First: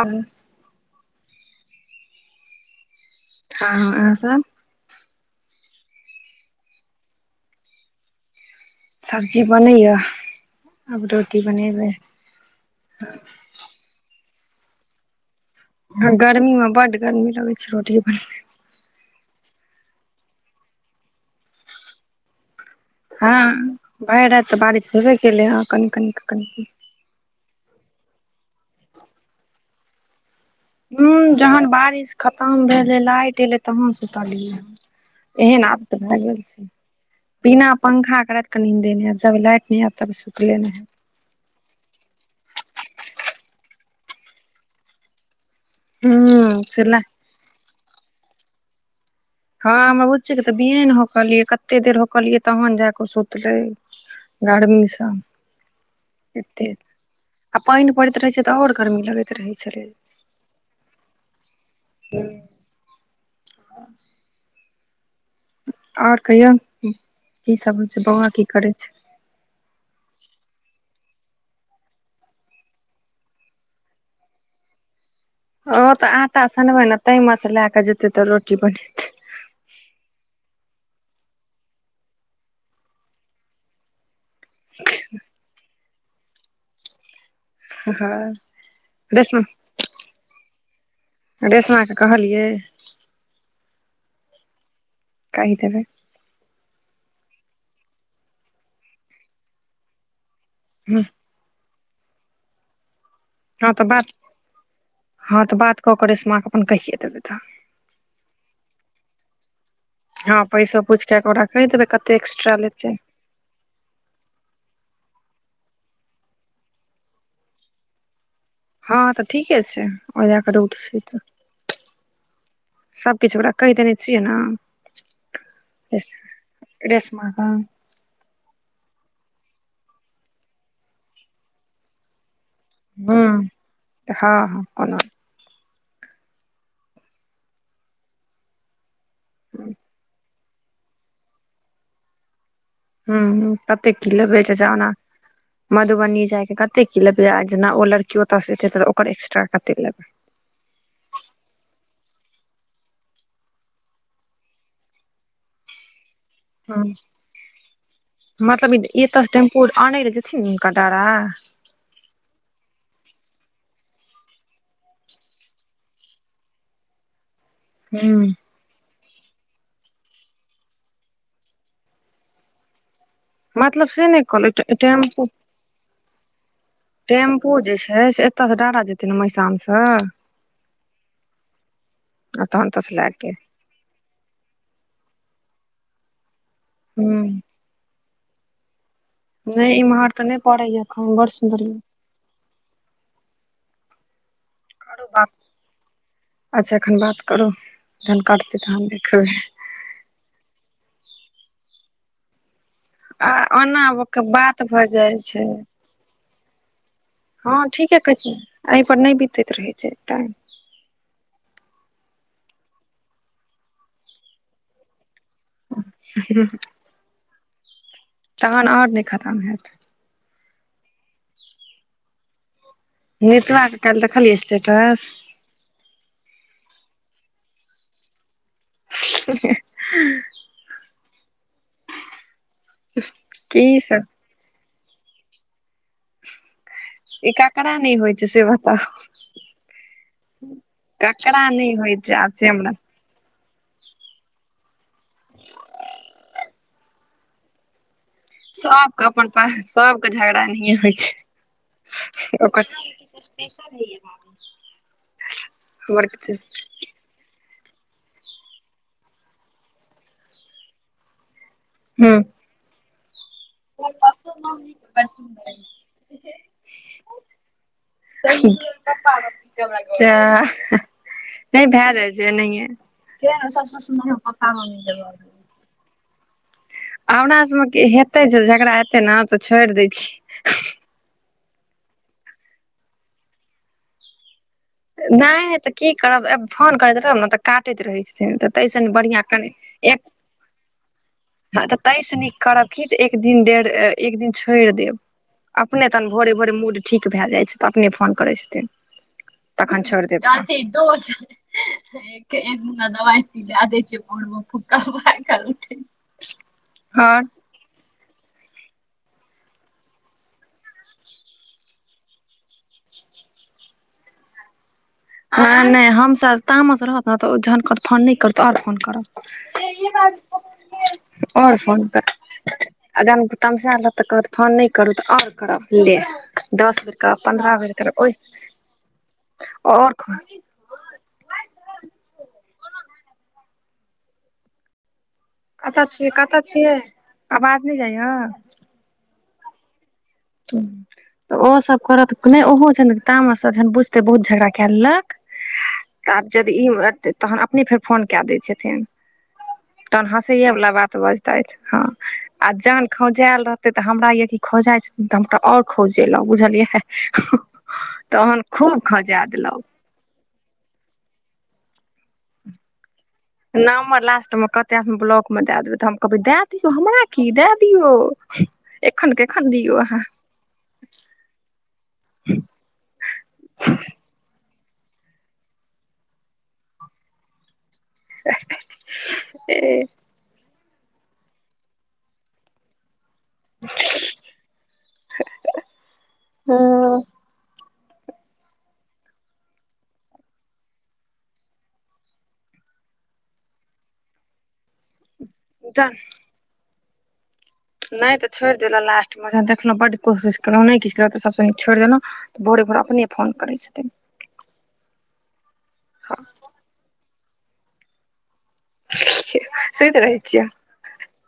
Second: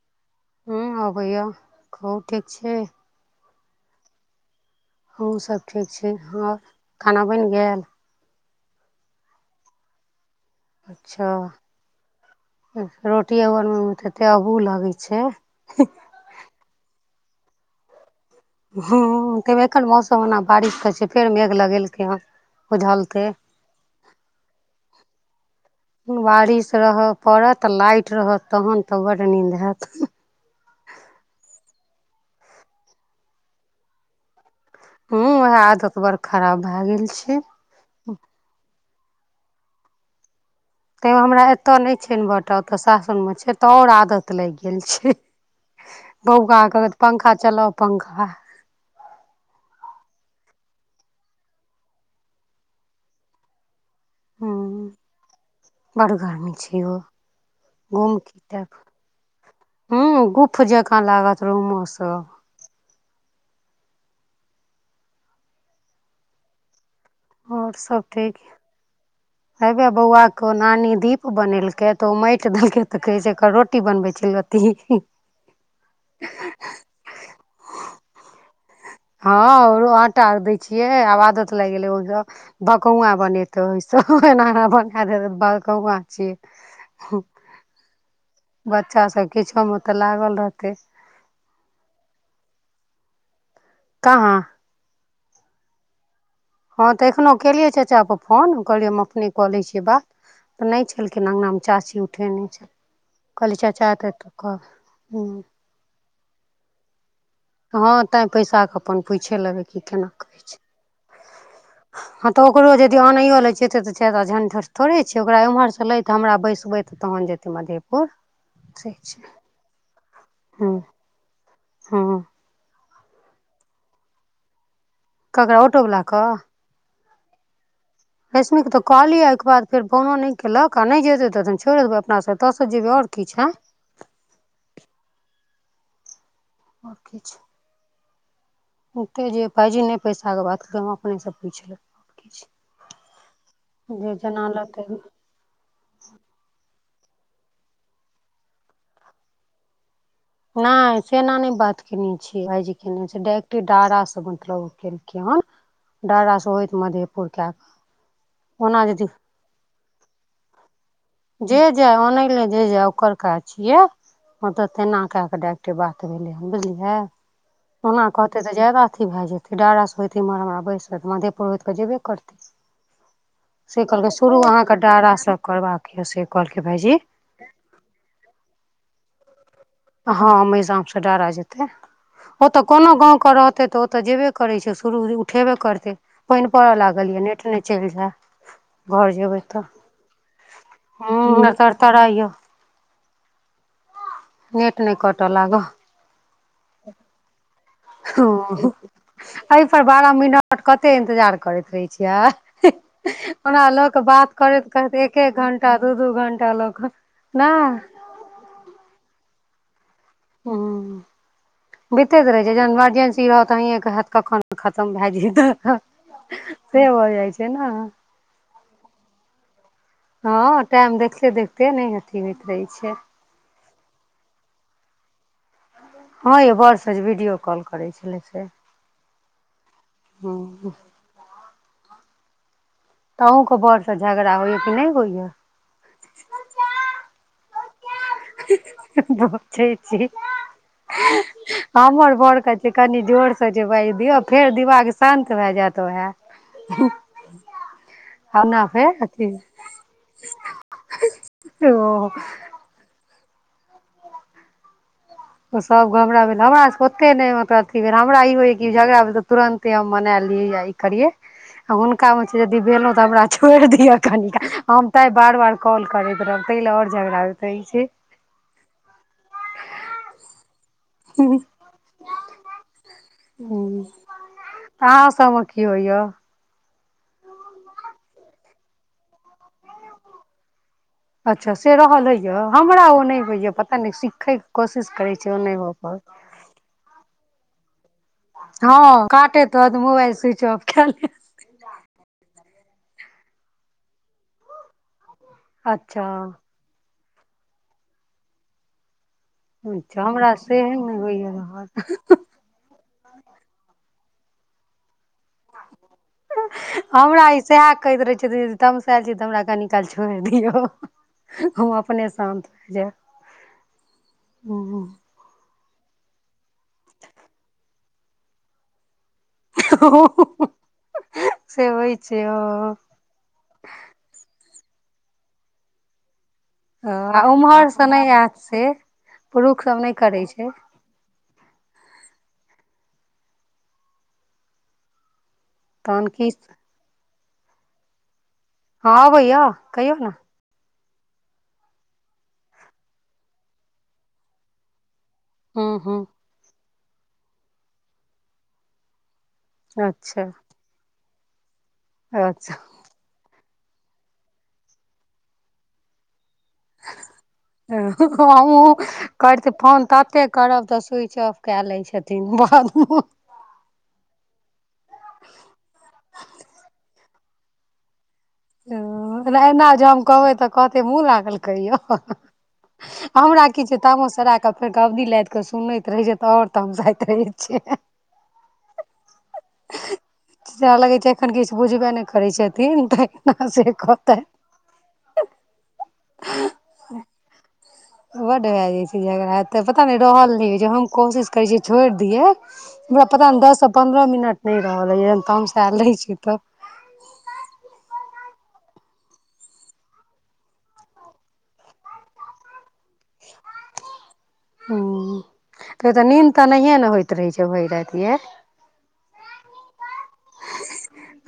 अन [unintelligible] ह अबैय खहु ठीक छी थ हँ आहाँ सब हमु सब ठीक छी हँ खाना बनि गेल सब्जी बनैय आब रोटी बनेबै रोटिये बनबै मे तऽ अते अबूह लगै छै हँ गर्मी मे बड गर्मी लगै छै रोटीये बनइ मे हं एखन मौसम ओना बारिश होय छै फेर मेघ लगेलकै हन फेर उझलतै हँ भरि राति तऽ बारिश भेबे केलै हँ कनि कनि कनि बारिश रहय पड़त लाइट रहत तहन तऽ बड नींद हेएत ऊं जहन बारिश खतम भेलै लाइट एलै तहन सुतलियै हूँ हँ उएह एहन आफद आदत बड़ भ गेल खराब छै भए गेल छै पिना पंखा क राइत क निंदेनै एत जाबे लाइट नै आयत ताबे सुतले नै हेएत तैं मे हमरा एतय नै छै इनबौटर ओतय सासुर मे छै तऽ आओर आदत लागि गेल छै बोआ हूं से कहबै त लाइ पंखा चलाउ पंखा हँ हमर बुच्ची के तऽ बिएन होकलियै कते देर होकलियै तहन जा कऽ सुतलै हूँ गर्मीस बड़ गर्मी छै यो आ पाइन पड़ैत रहै छै तऽ आओर गर्मी लगैत रहै छलै गुफ जेकाँ लागत रूमो स ह [unintelligible] आओर कहियौ की आओर सब होइ छै सभ बौआ ठीक की य करै छै हेबे बौआ क नानी दीप बनेलकै तऽ ओ माटि देलकै तऽ कहै छै रोटी बनबै छेलिय हूं हूं ओ तऽ आंटा सनबै ने तहि मे से लए क जेतै तऽ रोटी फनेबै हँ ओरो आटा दै छियै आब आदत लाइग गेलै ओय भकौंआं बनेतै ओइस ओना बना देबै भकौंआं छियै हँ बच्चा सब रेशमा किछो मे तऽ लागल रहतै रेशमा के कहलियै काहाँ [unintelligible] हँ तऽ एखनौह केलियै चाचा के फोन कहलियै हम अपने कऽ लै छियै बात तऽ नहि छलखिन। अङ्गनामे चाची उठेने छल। कहलियै हँ चचा बात अतैथ तऽ कहब हँ तऽ बात कऽ कऽ रेसमा क अपन कहिये देबै तऽ हँ तैं पैसाके अपन पूईछे लेबै कि केना हँ कहै छै। पैसो पूछि कऽ ओकरा कहि देबै कते हँ तऽ एक्स्ट्रा ओकरो लेतै यदि अनैयो ले जैतियै त चदाऽ झंझट थोड़े छैै ओकरा ओम्हरसँ लति हमरा बैसबति तहन जेतै मधेपुर से हँ छै तऽ ठीके छै ओ लए कऽ रूट छै तऽ हँ सभ किछ ओकरा कहि देने छियै ने ककरा ऑटो वला कऽ रेसमा कऽ रश्मिके तऽ कहलिय ओहिके बाद फेर फोनो नय केलके आ नहि जेतै तऽ छोइड़े देबै अपना हँ सब [unintelligible] हँ हँ ओना आओर किछ हेतै जे भाई जी नहि पैसाके बात अपनेसँ पुइछ लेबै कि छै हूं कते जे किलो जेना [unintelligible] लेतै मधुबनी जाय के कते की लेबे जेना ओ लड़कियो त ओतऽ सिखै ओकर एक्स्ट्रा कते लेबे। नैय सेना नय बात केने छियै भाई जी केने छै डाइटे डारा स मतलब के हन ड्रास से हो [unintelligible] इत हँ मधेपुर क क ओना यदि। टेम्पो आनै ले जेथिन हुनक डारा जे जाय ओनै ले जे जाय ओकर काज छियै हं तऽ तेना कैय कऽ डाइरेक्ट बात भेलहिन बुझलियै ओना हूँ कहतै तऽ जादा अथी भए जेतै डारास होत इमहर हमरा बैसत त मधेपुर होयइत तऽ जेबे करतै। से मतलब कहलकै नहि शुरू कहलहु अहाँके डारा टेम्पू स करबाक य से कहलकै भाईजी। टेम्पू जे छै से एतय स डारा जेतै ने महिशाम स हँ मेहजाम स डरा जेतै आ ओ तऽ तहन ओतऽ कोनो से लए गाँंव के रहते तऽ ओतऽ जेबे करै छै शुरू उठेबे करतै पानि पड़य लागल हूँ य नेट नहि छै बूझे घर जेबै तऽ नहि इम्हर तऽ नहि पड़ैया एखन बड़ हं सुन्दर तर तराइय नेट नहि करू कटऽ बात लाग अच्छा एखन बात करू जहन कटतै तहन देखबै। एहि पर बारह मिनट कते इंतजार करैत रहै छियै ओना लोक के बात करति भऽ करति जाइ एक एक छै घंटा दू दू घंटा लोकऽ हँ ठीके कहै छै आइ पर नै बितैत रहै छै टाइम हऽ बितेैत रहे छै जहन मर्जेंसी रहत अहिए कऽ कखन खतम भए जतै। [unintelligible] से हो जाइ छै न तहन और नै खतम हैत। हँ टाइम देखते देखते नै अथी होइत रहै छै। नेतवा कऽ काइल देखलियै स्टेटस- हँ यौ बड़ से वीडियो कॉल करै छलैसे [unintelligible] [unintelligible] तऽ अहूँकेँ की बड़ स सब झगड़ा होइ यऽ की नै होइए [unintelligible] ई ककरा नहि होइ छै से बताउ [unintelligible] ककरा नहि होइ छै हमर आब बड़ से कऽ छै। हमरा कनि जोर स बजबै दियौ फेर दिमाग शान्त भए जायत ओहै [unintelligible] सब कऽ अपन पास सब केँ झगड़ा एनहिये होइ ओ छै [unintelligible] ओ सब ग हमर हमरा किछ भेल हमरा सब कऽ ओते नै मतलब अथी भेल हमरा ई होइय कि झगड़ा भेल तऽ तुरन्ते हम मना ली या ई करियै आ हुनका हूँ में छै [unintelligible] छोड़ि दिअ कनिकाल हम तैय बार बार कॉल करैत रहब तै लऽ और झगड़ा होईत रहैत छै [unintelligible] हूँ नै भए जाइ छै एनाहिये छै सबसँ सुनियौ पप्पा मम्मी के अहाँ गऽप सबमे की होइय हमरा सभ में कि हेतै छै झगड़ा हेतै तऽ छोड़ि दै छियै अच्छ से रहल होइए हमरा ओ नै होइए पता नै सिखै नै तऽ की करबब फोन करैत रहब न तऽ काटैत रहैत छथिन ताहिसँ हँ बढ़िआँ काटेत कनि रहत एक मोबइल स्विच ऑफ कऽ लेत हँ तऽ तै सँ नीक करब की जे एक दिन डेढ एक दिन छोड़ देब अपने अच्छा तहन भोरे भोरे मूड ठीक भै जाइ छै तऽ अपने फोन करै छथिन तखन अच्छा छोड़ देब हमरा सेहे नहि होइया रहल [unintelligible] [unintelligible] सेहै कहैत रहे छथिन जे तमसैल छी तऽ हमरा कनी काल छोड़ दियौ हम अपने शान्त भै जायब [inaudible] ह नै हम सब तामस रहत न तऽ ओ जहन कहत फोन नै कर तहन और फोन करब [unintelligible] आओर से फोन होई करब छै ओ आ जहन तमसैल तऽ कहत फोन नै करू तऽ और करब ले दस ह बेर करब आ पन्द्रह उम्हर बेर से नै करब ओहिसँ ऐैत से [inaudible] पुरुख सभ आओर नै करै छै कत तहन छियै की कत छियै आवाज नै जाए हँ आबै यऽ कहियौ न [unintelligible] तऽ ओसभ करत नै ओहो जहन तामस स जहन बुझते बहुत झगड़ा कै लेलक हूँ हूँ आब जदि ई तहन अपने फेर फोन कए दै छथिन तहन अच्छा हँसैए वला बात बजतै हँ आ अच्छा जहन खौंझएल रहतै त हमरा य कि खौंझाय छथिन त हम तऽ आओर खौंजेलो बुझलियै तहन खूब खौंझा [unintelligible] देलहुँ फोन त ते करब तऽ स्विच ऑफ कए लै छथिन बाबु नम्बर लास्ट मे कहते हम ब्लॉक मे दए देबै तऽ हम कहबै दए दियौ हमरा की दए दियौ एखन के एखन दिओ अहाँ कहति मुह लागल कहियौ हमरा की छै तामस सऽ राख त फेर गबदी लादि के सुनैत रहै छै तऽ आओर तमसाऐत रहै छै ई सेह लगै छै एखन किछ बुझबे नहि करै छथिन तऽना से कहतथि हूं बड भए जाइ छै झगड़ा तऽ पता नय रहल नय होइ छै हम कोशिश करै छियै छोड़ि दियै हमरा पता नहि दससँ पन्द्रह मिनट नै रहल होईया तऽमसायल रहै छी तऽ नय तऽ छोड़ि देलहुँ लास्ट मे देखलहु बड कोशिश केलहुँ नहि किछ केलौंउ त सबसँ नीक छोड़ि देलौं तऽ भोरे भोर अपने फोन करै छथिन हूं फेर तऽ हँ नीन्द तऽ नहिए ने होइत रहै छै भरी राति यै सुति रहै छियै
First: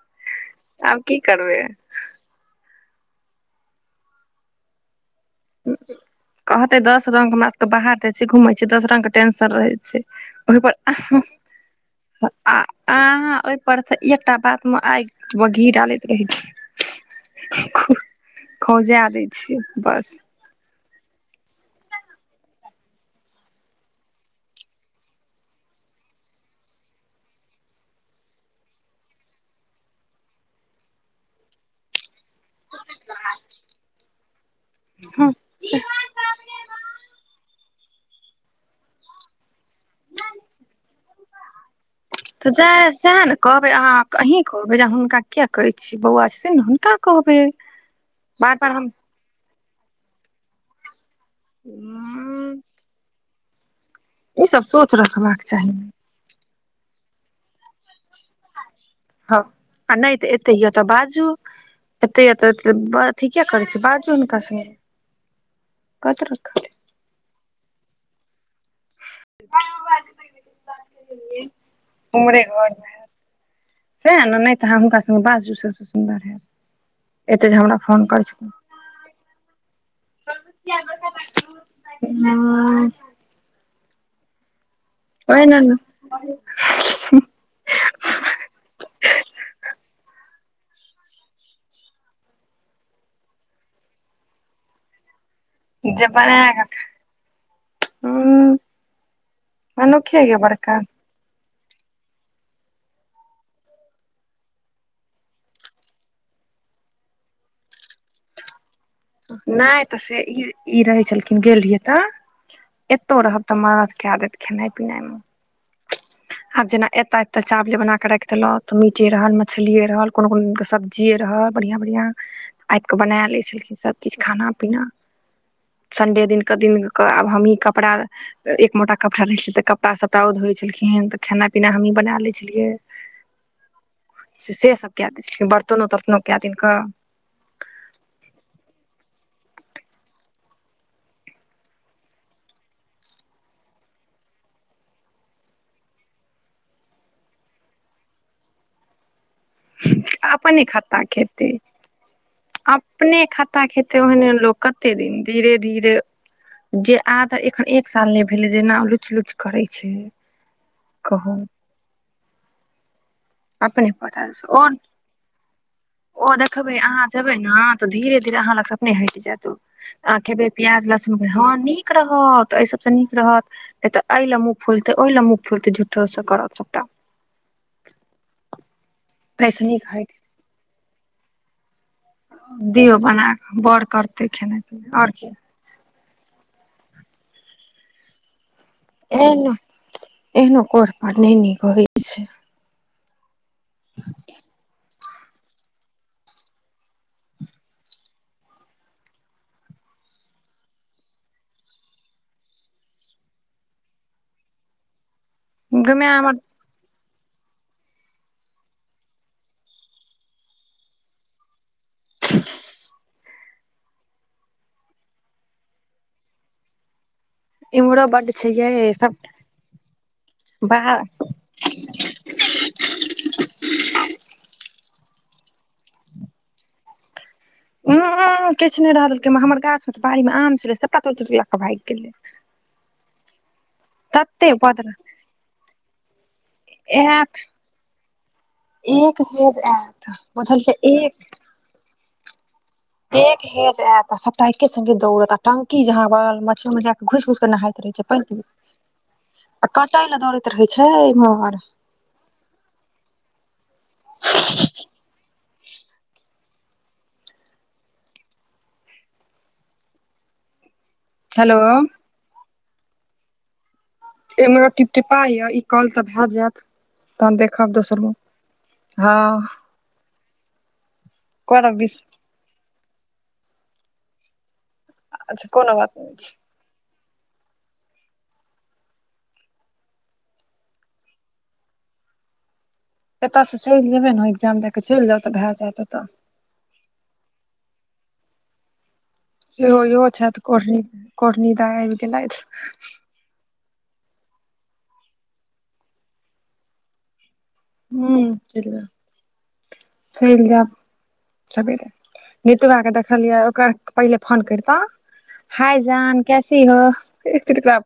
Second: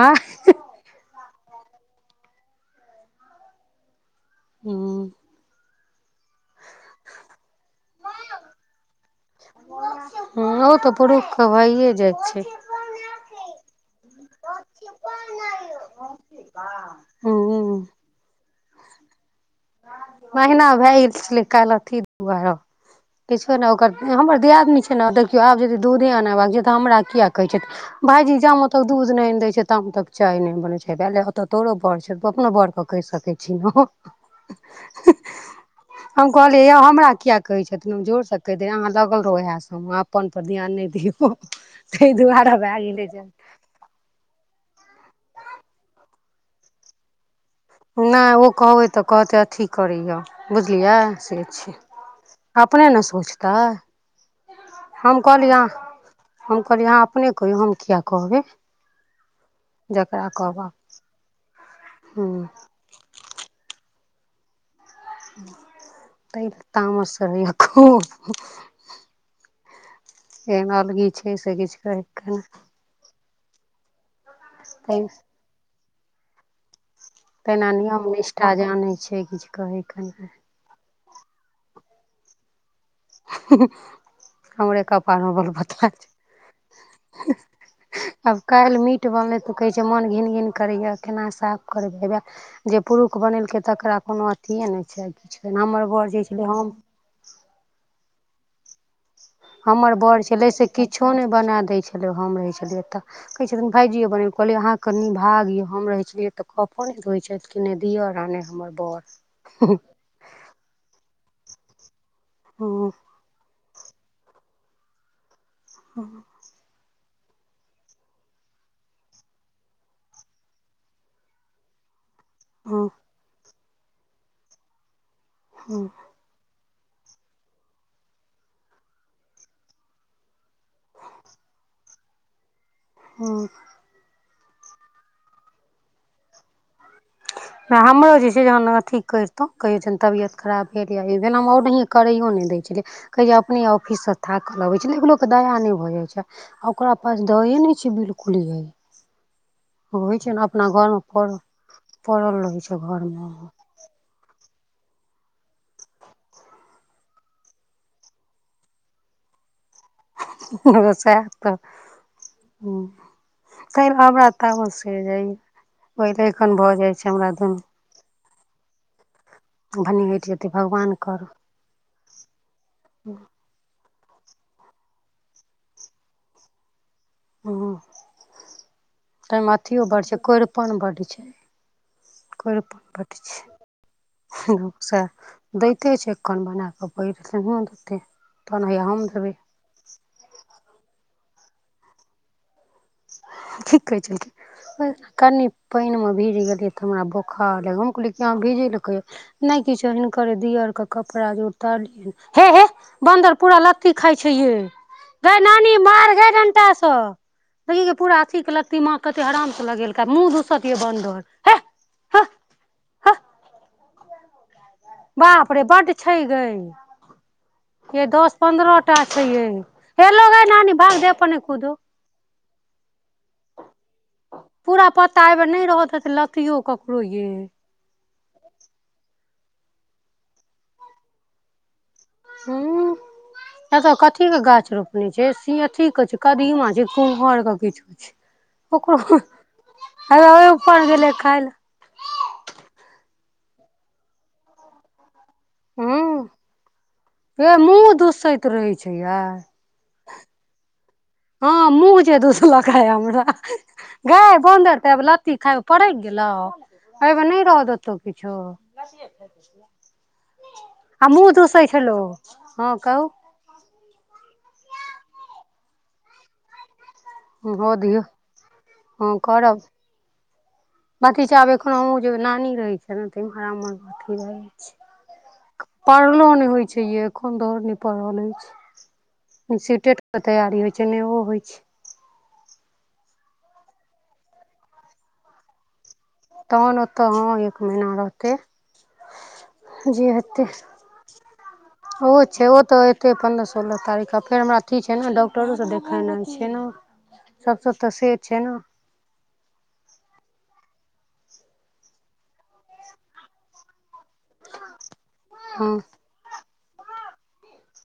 आँ आब की करबै हूं कहते दस रंग हमरा सबके बाहरदे छै घुमइ छी दस रंग के टेंशन रहै छै ओहि ओ तऽ पुरुषके भइए जाइ छै अहंऽआऽ अहाँ ओइपर से एकटाऽ बात मे आगि व घी डालैत रहै छी हूं खौ खौंजा दै छियै बस महिना भए गेल छलै काल अथी दुआरह किछो नय ओकर हमर दियादनी छै ने देखियौ आब यदि दूधे अनेबाक छै तऽ हमरा किएक कहै छथि भायजी जामं तक दूध नै आनि दय छै ताम तक चाय नय बनै छै भेलय हऽत तोरो बड़ छै तु अपनो बऽर पकैड़ सकै छी न हंऽ हँ सेऽ हम कहलियै यौ हमरा किया कहै छथिन हम जोर से कहि देे अहाँ लगल रहौ उहे से हम अप्पऽन पर ध्यान नहि दियौऽतइ तऽ दुआरे भए जाय गेलै सएह जे ने कहबै अहाँ क अहीं कहबै जे हुनका किया करय छी बउआ छथिन ने हुनकाऽ कहबै नय ओ बार बार कहबै हम तऽ कहतै अथी करैय बुझलियै से छै अपने ने सोऽचतै ई सब सोच हम रखबाक कहलीयै आं चाही हम कहलिये अहां अपने कहियौ हम किया कहबै हँ आ नय जकरा तऽ एते कहब अय तऽ बाजू एते हूँ अयत त त ब अथी किया करै छी बाजू हुनका स तैं तामस होइया खुऽब [unintelligible] एहन अलगी छै से किछ कहै के नै उमरे घर मे सएह ने नइ तऽ अहां नहि हुनका संगे बाजू शबश सुंदर हेऽत तेना नियम निष्ठा जानै छै किछ कहै के नय ऊंऽ हमरे कप ओहि पाऽगल ने बताह हंं ह काइल मीट बनलै तऽ कहै छै मोन घिन घिन करैया केना साफ करबै हे वे जे पुरुख बनेलकै तकरा कोनो अथिएऽ नय छै किछु हमर बर जे छलै हम [unintelligible] मनुखे अ बड़का तबो नै बना दय छलियै हम रहै छलियैतऽ कहै छथिन भायजीयो बने कहलियै अहाँकेँ कनि भाग यए हम रहै छलियै तऽ कपो नै धोयै छैइथ नै दिअर नै हमर बर नै तऽ से ई ई रहै छेलखिन गेल रहियै तऽ [unintelligible] तौ रहब तऽ मदद कै देत खेनाइ पिनाइ में [unintelligible] आब जेना एतय एते चावले बना केँ राइख देल तऽ मीटे रहल मछलिए रहल कोनो कोनो सब जी रहब बढ़िआँ बढ़िआँ आइब कऽ बना लै छलखिन सभ किछ खाना पीना हूँ संडे दिन कऽ दिन कऽ आब हमही कपड़ा एक मोटा कपड़ा रहै छलै तऽ कपड़ा सपड़ा ओ धोइ छलखिन तऽ खाना पीना हमही बना लै छलियै हऽ से सब कए दै छै बर्तनो तर्तनो कै दिन कऽ [unintelligible] हमरो जे छै जहन अथी करितहुँ कहिछैन तबियत खराब भेल या ई भेल हम ओनहिए करैयो नै दै छेलियै कहे अपने ऑफिस से थाक लबै छै एक लोक दया नै भऽ जाइत छै आ ओकरा पास दायै नै छै बिल्कुल यै होइ छै ने आपने अपना घरमे खत्ता पड़ल खेतेय पड़ल रहै [inaudible] छै अपने घरमे खत्ता खेतैय तोहिने लोक कत्ते दिन धीेरे धीरे जे अहाँ केँ एखन एक साल नै भेलै जेना ओ लुच लुच करय छैय [unintelligible] अपने काइल पता हमरा छै आओर तामस चेढ़ जाइए ओहि ओ एखन भऽ देखबै जाइ अहाँ छै हमरा जेबै ने दुनू तऽ धीरे धीरे अहाँ लग स अपने हइट जायत ओ भने अहाँ हटि खेबे जेतै प्याज भगवान लहसुन करऽ ह निक नीक रहत ऐ सब स नीक रहत नै तऽ ये लए मुँह फूलते ओय लए मुँह फुलते झूठों स करत सबटा हँ [inaudible] तहिमे ताहिसँ नीक अथियो बड़ हटि छै कोईरपन बड्ड छै कोरिपन दियौ बड्ड बना छै कऽ बड़ करतै खेनाइ पिनाइ सएह और की दैते छैकन बना कऽ पढ़ देते [inaudible] तहन हैया हम देबै एहनो [inaudible] एहनो कोईरह पन नै निक हौय छै ठीक कहै छै [inaudible] की कनी पाइन में भीज गेलियै तऽ हमरा बोखार लग हम कहलिये कि अहाँ भीजेल किये नै किछो हिनकर दिअर कऽ कपड़ा जे उतारलियै हे हे बन्दर पूरा लत्ती खाइ छै ये गेइ नानी मार गैमाय गइ हमर डंटा स देखी गे पूरा अथी के लत्ती मा कते आराम से लगेलकै मुँह दूसत ये बनदर हे हह हह [unintelligible] बाप रे बड छई गइ ये इम्हरो बड्ड दस छै पन्द्रहो यै टा सब छै ये हे ऐलौ गए नानी भाग बाहर देह नै कुदौ पूरा पत्ता एहि बे नै रह देतै लत्तियों ककरो यै [unintelligible] किछ नै रहल दलकै हम हमर गाछ मे तऽ बाड़ी मे आम छलै सबटा तो तोड़ केँ भाइग गेलै हू [inaudible] एतो कथी कऽ तते गाछ बदर रोपने छै अथी कऽ छै कदीमा ई आयत कुम्हर केँ किछ छै ओकरो एक हेज आयत हेबे ओहि बुझलकै ऊपर गेलै एक खाय ले एक हेज एत सबटा एके संगे दौड़त आ टंकी हूं जहाँवल मच्छीं जाक घुईस घुईस क यै नहाइत मुँह रहै छै पानि पी दुसैत रहै छै यै आ कटैयले दौड़ैत रहै छै इम्हर हँ मुँह जे दूसलका आय हमरा गाय बन्दर त लत्ती खाय परइक गेलाव, एहि मे नै रह देतौ किछो आ मुँह हेलो दुसै छलौ हँ कहु एमेरा टिपटिपा यऽ ई काॅल तऽ भए जायत तहन हो देखब दियौ दोसरमे हँ बथी छै आब एखन करब हमु बीस जेबई नानी रहै छै ने। इमहर आमहर अथी अच्छा रहै कोनो बात नहि पढ़लो नै होइ छै यै एखन आओड़ नै पड़हल होई छै सीटेट के तैयारी होय छै ने ओ होय छै एतयसँ चलि जेयबै न एक्जाम दए कऽ चलि जाउ तऽ भए जायत ओतऽ तहन ओतऽ हँ एक महिना रहतै। सेहो इहो जे छथि हेतै कोढ़नी कोढ़नी दा आबि ओ गेलथि छै ओ त एत अपन पन्द्र सोलह तारीखक फेर हमरा अथी छै न डॉक्टरोसँ देखेनाइ छै न हूँ चइल जा [unintelligible] चलि जायब सबेरे। नितबा के देखलियै ओकर पहिले फोन करितौं हाय हँ जान कैसी हो? फिर तेकरा